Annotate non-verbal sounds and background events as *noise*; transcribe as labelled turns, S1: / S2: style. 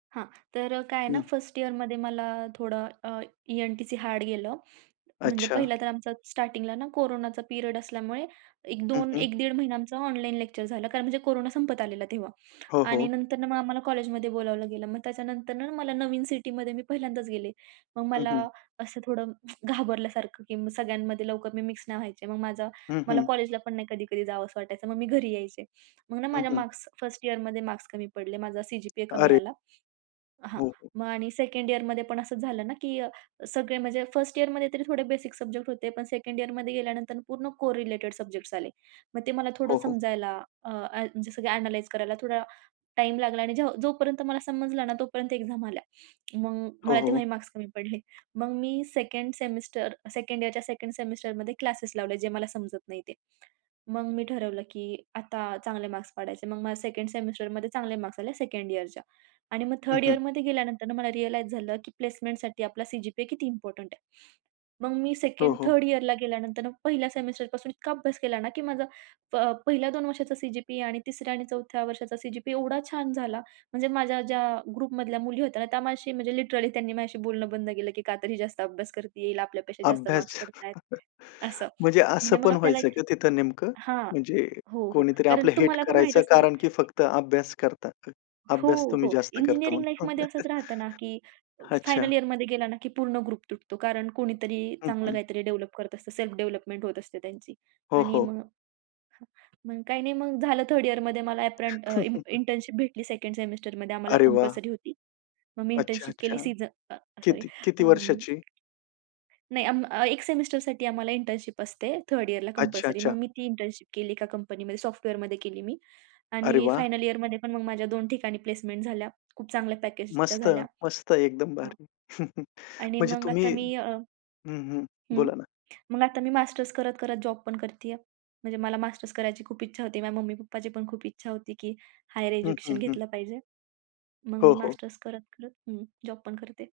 S1: हां, तर अ, काय आहे ना
S2: हं.
S1: 1st इयरमध्ये मला थोडं अ, ई-एन-टी-सी हार्ड गेलं. म्हणजे
S2: अच्छा.
S1: पहिलं तर आमचा स्टार्टिंगला ना कोरोनाचा पिरियड असल्यामुळे एक
S2: हं,
S1: दोन
S2: हं.
S1: 1 दीड महिना आमचं ऑनलाईन लेक्चर झालं. कारण म्हणजे कोरोना संपत आलेला तेव्हा
S2: हो,
S1: आणि
S2: हो.
S1: नंतर न मग आम्हाला कॉलेजमध्ये बोलावलं गेलं. मग त्याच्यानंतर ना मला नवीन सिटीमध्ये मी पहिल्यांदाच गेले. मग
S2: हं,
S1: मला
S2: हं.
S1: असं थोडं *tsk* घाबरल्यासारखं की मग सगळ्यांमध्ये लवकर मी मिक्स नाही व्हायचे. मग माझा
S2: हं,
S1: मला
S2: हं.
S1: कॉलेजला पण नाही कधी-कधी जावंस वाटायचं. मग मी घरी यायचे. मग ना
S2: हं,
S1: माझ्या
S2: हं.
S1: मार्क्स 1st इयरमध्ये मार्क्स कमी पडले. माझा सी.जी.पी.ए कमी
S2: अरे!
S1: आला. हां,
S2: हो, हो.
S1: मग आणि 2nd इयरमध्ये पण असंच झालं ना, की सगळे म्हणजे 1st इयरमध्ये तरी थोडे बेसिक सब्जेक्ट होते. पण 2nd इयरमध्ये गेल्यानंतर पूर्ण कोरिलेटेड सब्जेक्ट्स आले. मग ते मला थोडं
S2: हो, हो.
S1: समजायला अ, अ, जसं की अ‍ॅनलाईज करायला थोडा टाईम लागला आणि जेव्हा जोपर्यंत मला समजलं ना तोपर्यंत एक्झाम आल्या. मग
S2: हो,
S1: मला
S2: हो.
S1: तेव्हाही मार्क्स कमी पडले. *chuckles* मग मी 2nd सेमिस्टर 2nd इयरच्या 2nd सेमिस्टरमध्ये क्लासेस लावले, जे मला समजत नाही ते. मग मी ठरवलं, की आता चांगले मार्क्स पाडायचे. मग मला 2nd सेमिस्टरमध्ये चांगले मार्क्स आले 2nd इयरच्या आणि मग
S2: हं,
S1: 3rd
S2: हं.
S1: इयरमध्ये गेल्यानंतर मला रिअलाईज झालं, की प्लेसमेंटसाठी आपला सी.जी.पी.ए किती इम्पोर्टंट आहे. मग मी
S2: हो,
S1: सेकंड
S2: हो.
S1: थर्ड इयरला गेल्यानंतर पहिल्या सेमिस्टरपासून इतका अभ्यास केला ना की माझा प पहिल्या 2 वर्षाचा सी.जी.पी.ए आणि तिसऱ्या आणि चौथ्या वर्षाचा सी.जी.पी.ए एवढा छान झाला. म्हणजे माझ्या ज्या ग्रुपमधल्या मुली होत्या ना, त्या माझ्याशी म्हणजे लिटरली त्यांनी माझ्याशी बोलणं बंद केलं की का तर ही जास्त अभ्यास करतीये, हिला आपल्यापेक्षा जास्त
S2: अभ्यास.
S1: मार्क्स
S2: *chuckles*
S1: पडतायेत असं.
S2: म्हणजे असं
S1: म्हणजे मग
S2: पण
S1: आपल्याला
S2: व्हायचं
S1: एक
S2: का तिथं नेमकं?
S1: हां,
S2: म्हणजे
S1: हो, हो.
S2: कोणीतरी
S1: कारण
S2: आपलं हेट
S1: तुम्हाला पण माहीत
S2: करायचं
S1: असेल
S2: कारण की फक्त अभ्यास करता
S1: हो,
S2: अभ्यास तुम्ही
S1: हो,
S2: जास्त करता
S1: इंजिनिअरिंग
S2: म्हणून?
S1: लाईफमध्ये असंच
S2: *laughs*
S1: राहतं ना, की अ,
S2: अच्छा.
S1: फायनल इयरमध्ये गेला ना, की पूर्ण ग्रुप तुटतो कारण कोणीतरी
S2: हं,
S1: चांगलं
S2: हं.
S1: काहीतरी डेव्हलप करत असतं, सेल्फ डेव्हलपमेंट होत असते त्यांची
S2: हो,
S1: आणि
S2: हो.
S1: मग मग काही नाही, मग झालं 3rd इयरमध्ये मला अ‍ॅप्रन्ट अ, इंटर्न
S2: *chuckles*
S1: इंटर्नशिप भेटली. 2nd सेमिस्टरमध्ये आम्हाला
S2: अरे वाह!
S1: कंपल्सरी होती. मग मी
S2: अच्छा,
S1: इंटर्नशिप
S2: अच्छा.
S1: केली सीझ अ, सॉरी
S2: किती किती
S1: अं,
S2: वर्षाची?
S1: नाही. अं, एक सेमिस्टरसाठी आम्हाला इंटर्नशिप असते 3rd इयरला
S2: अच्छा,
S1: कंपल्सरी. मग
S2: अच्छा.
S1: मी ती इंटर्नशिप केली एका कंपनीमध्ये सॉफ्टवेअरमध्ये केली मी
S2: अरे
S1: आणि
S2: वाह!
S1: फायनल इयरमध्ये पण मग माझ्या 2 ठिकाणी प्लेसमेंट झाल्या. खूप चांगल्या पॅकेजच्या
S2: मस्त,
S1: झाल्या.
S2: मस्त. एकदम
S1: हां.
S2: भारी. *chuckles*
S1: आणि
S2: म्हणजे
S1: मग
S2: तुम्ही
S1: आता मी अ
S2: हं, हं.
S1: हं,
S2: बोला ना?
S1: मग आता मी मास्टर्स करत-करत जॉब पण करतीये. म्हणजे मला मास्टर्स करायची खूप इच्छा होती. माझ्या मम्मी-पप्पाची पण खूप इच्छा होती की हायर
S2: हं,
S1: एज्युकेशन
S2: हं, हं.
S1: घेतलं पाहिजे. मग
S2: हो,
S1: मी
S2: हो.
S1: मास्टर्स करत-करत हं, जॉब पण करते.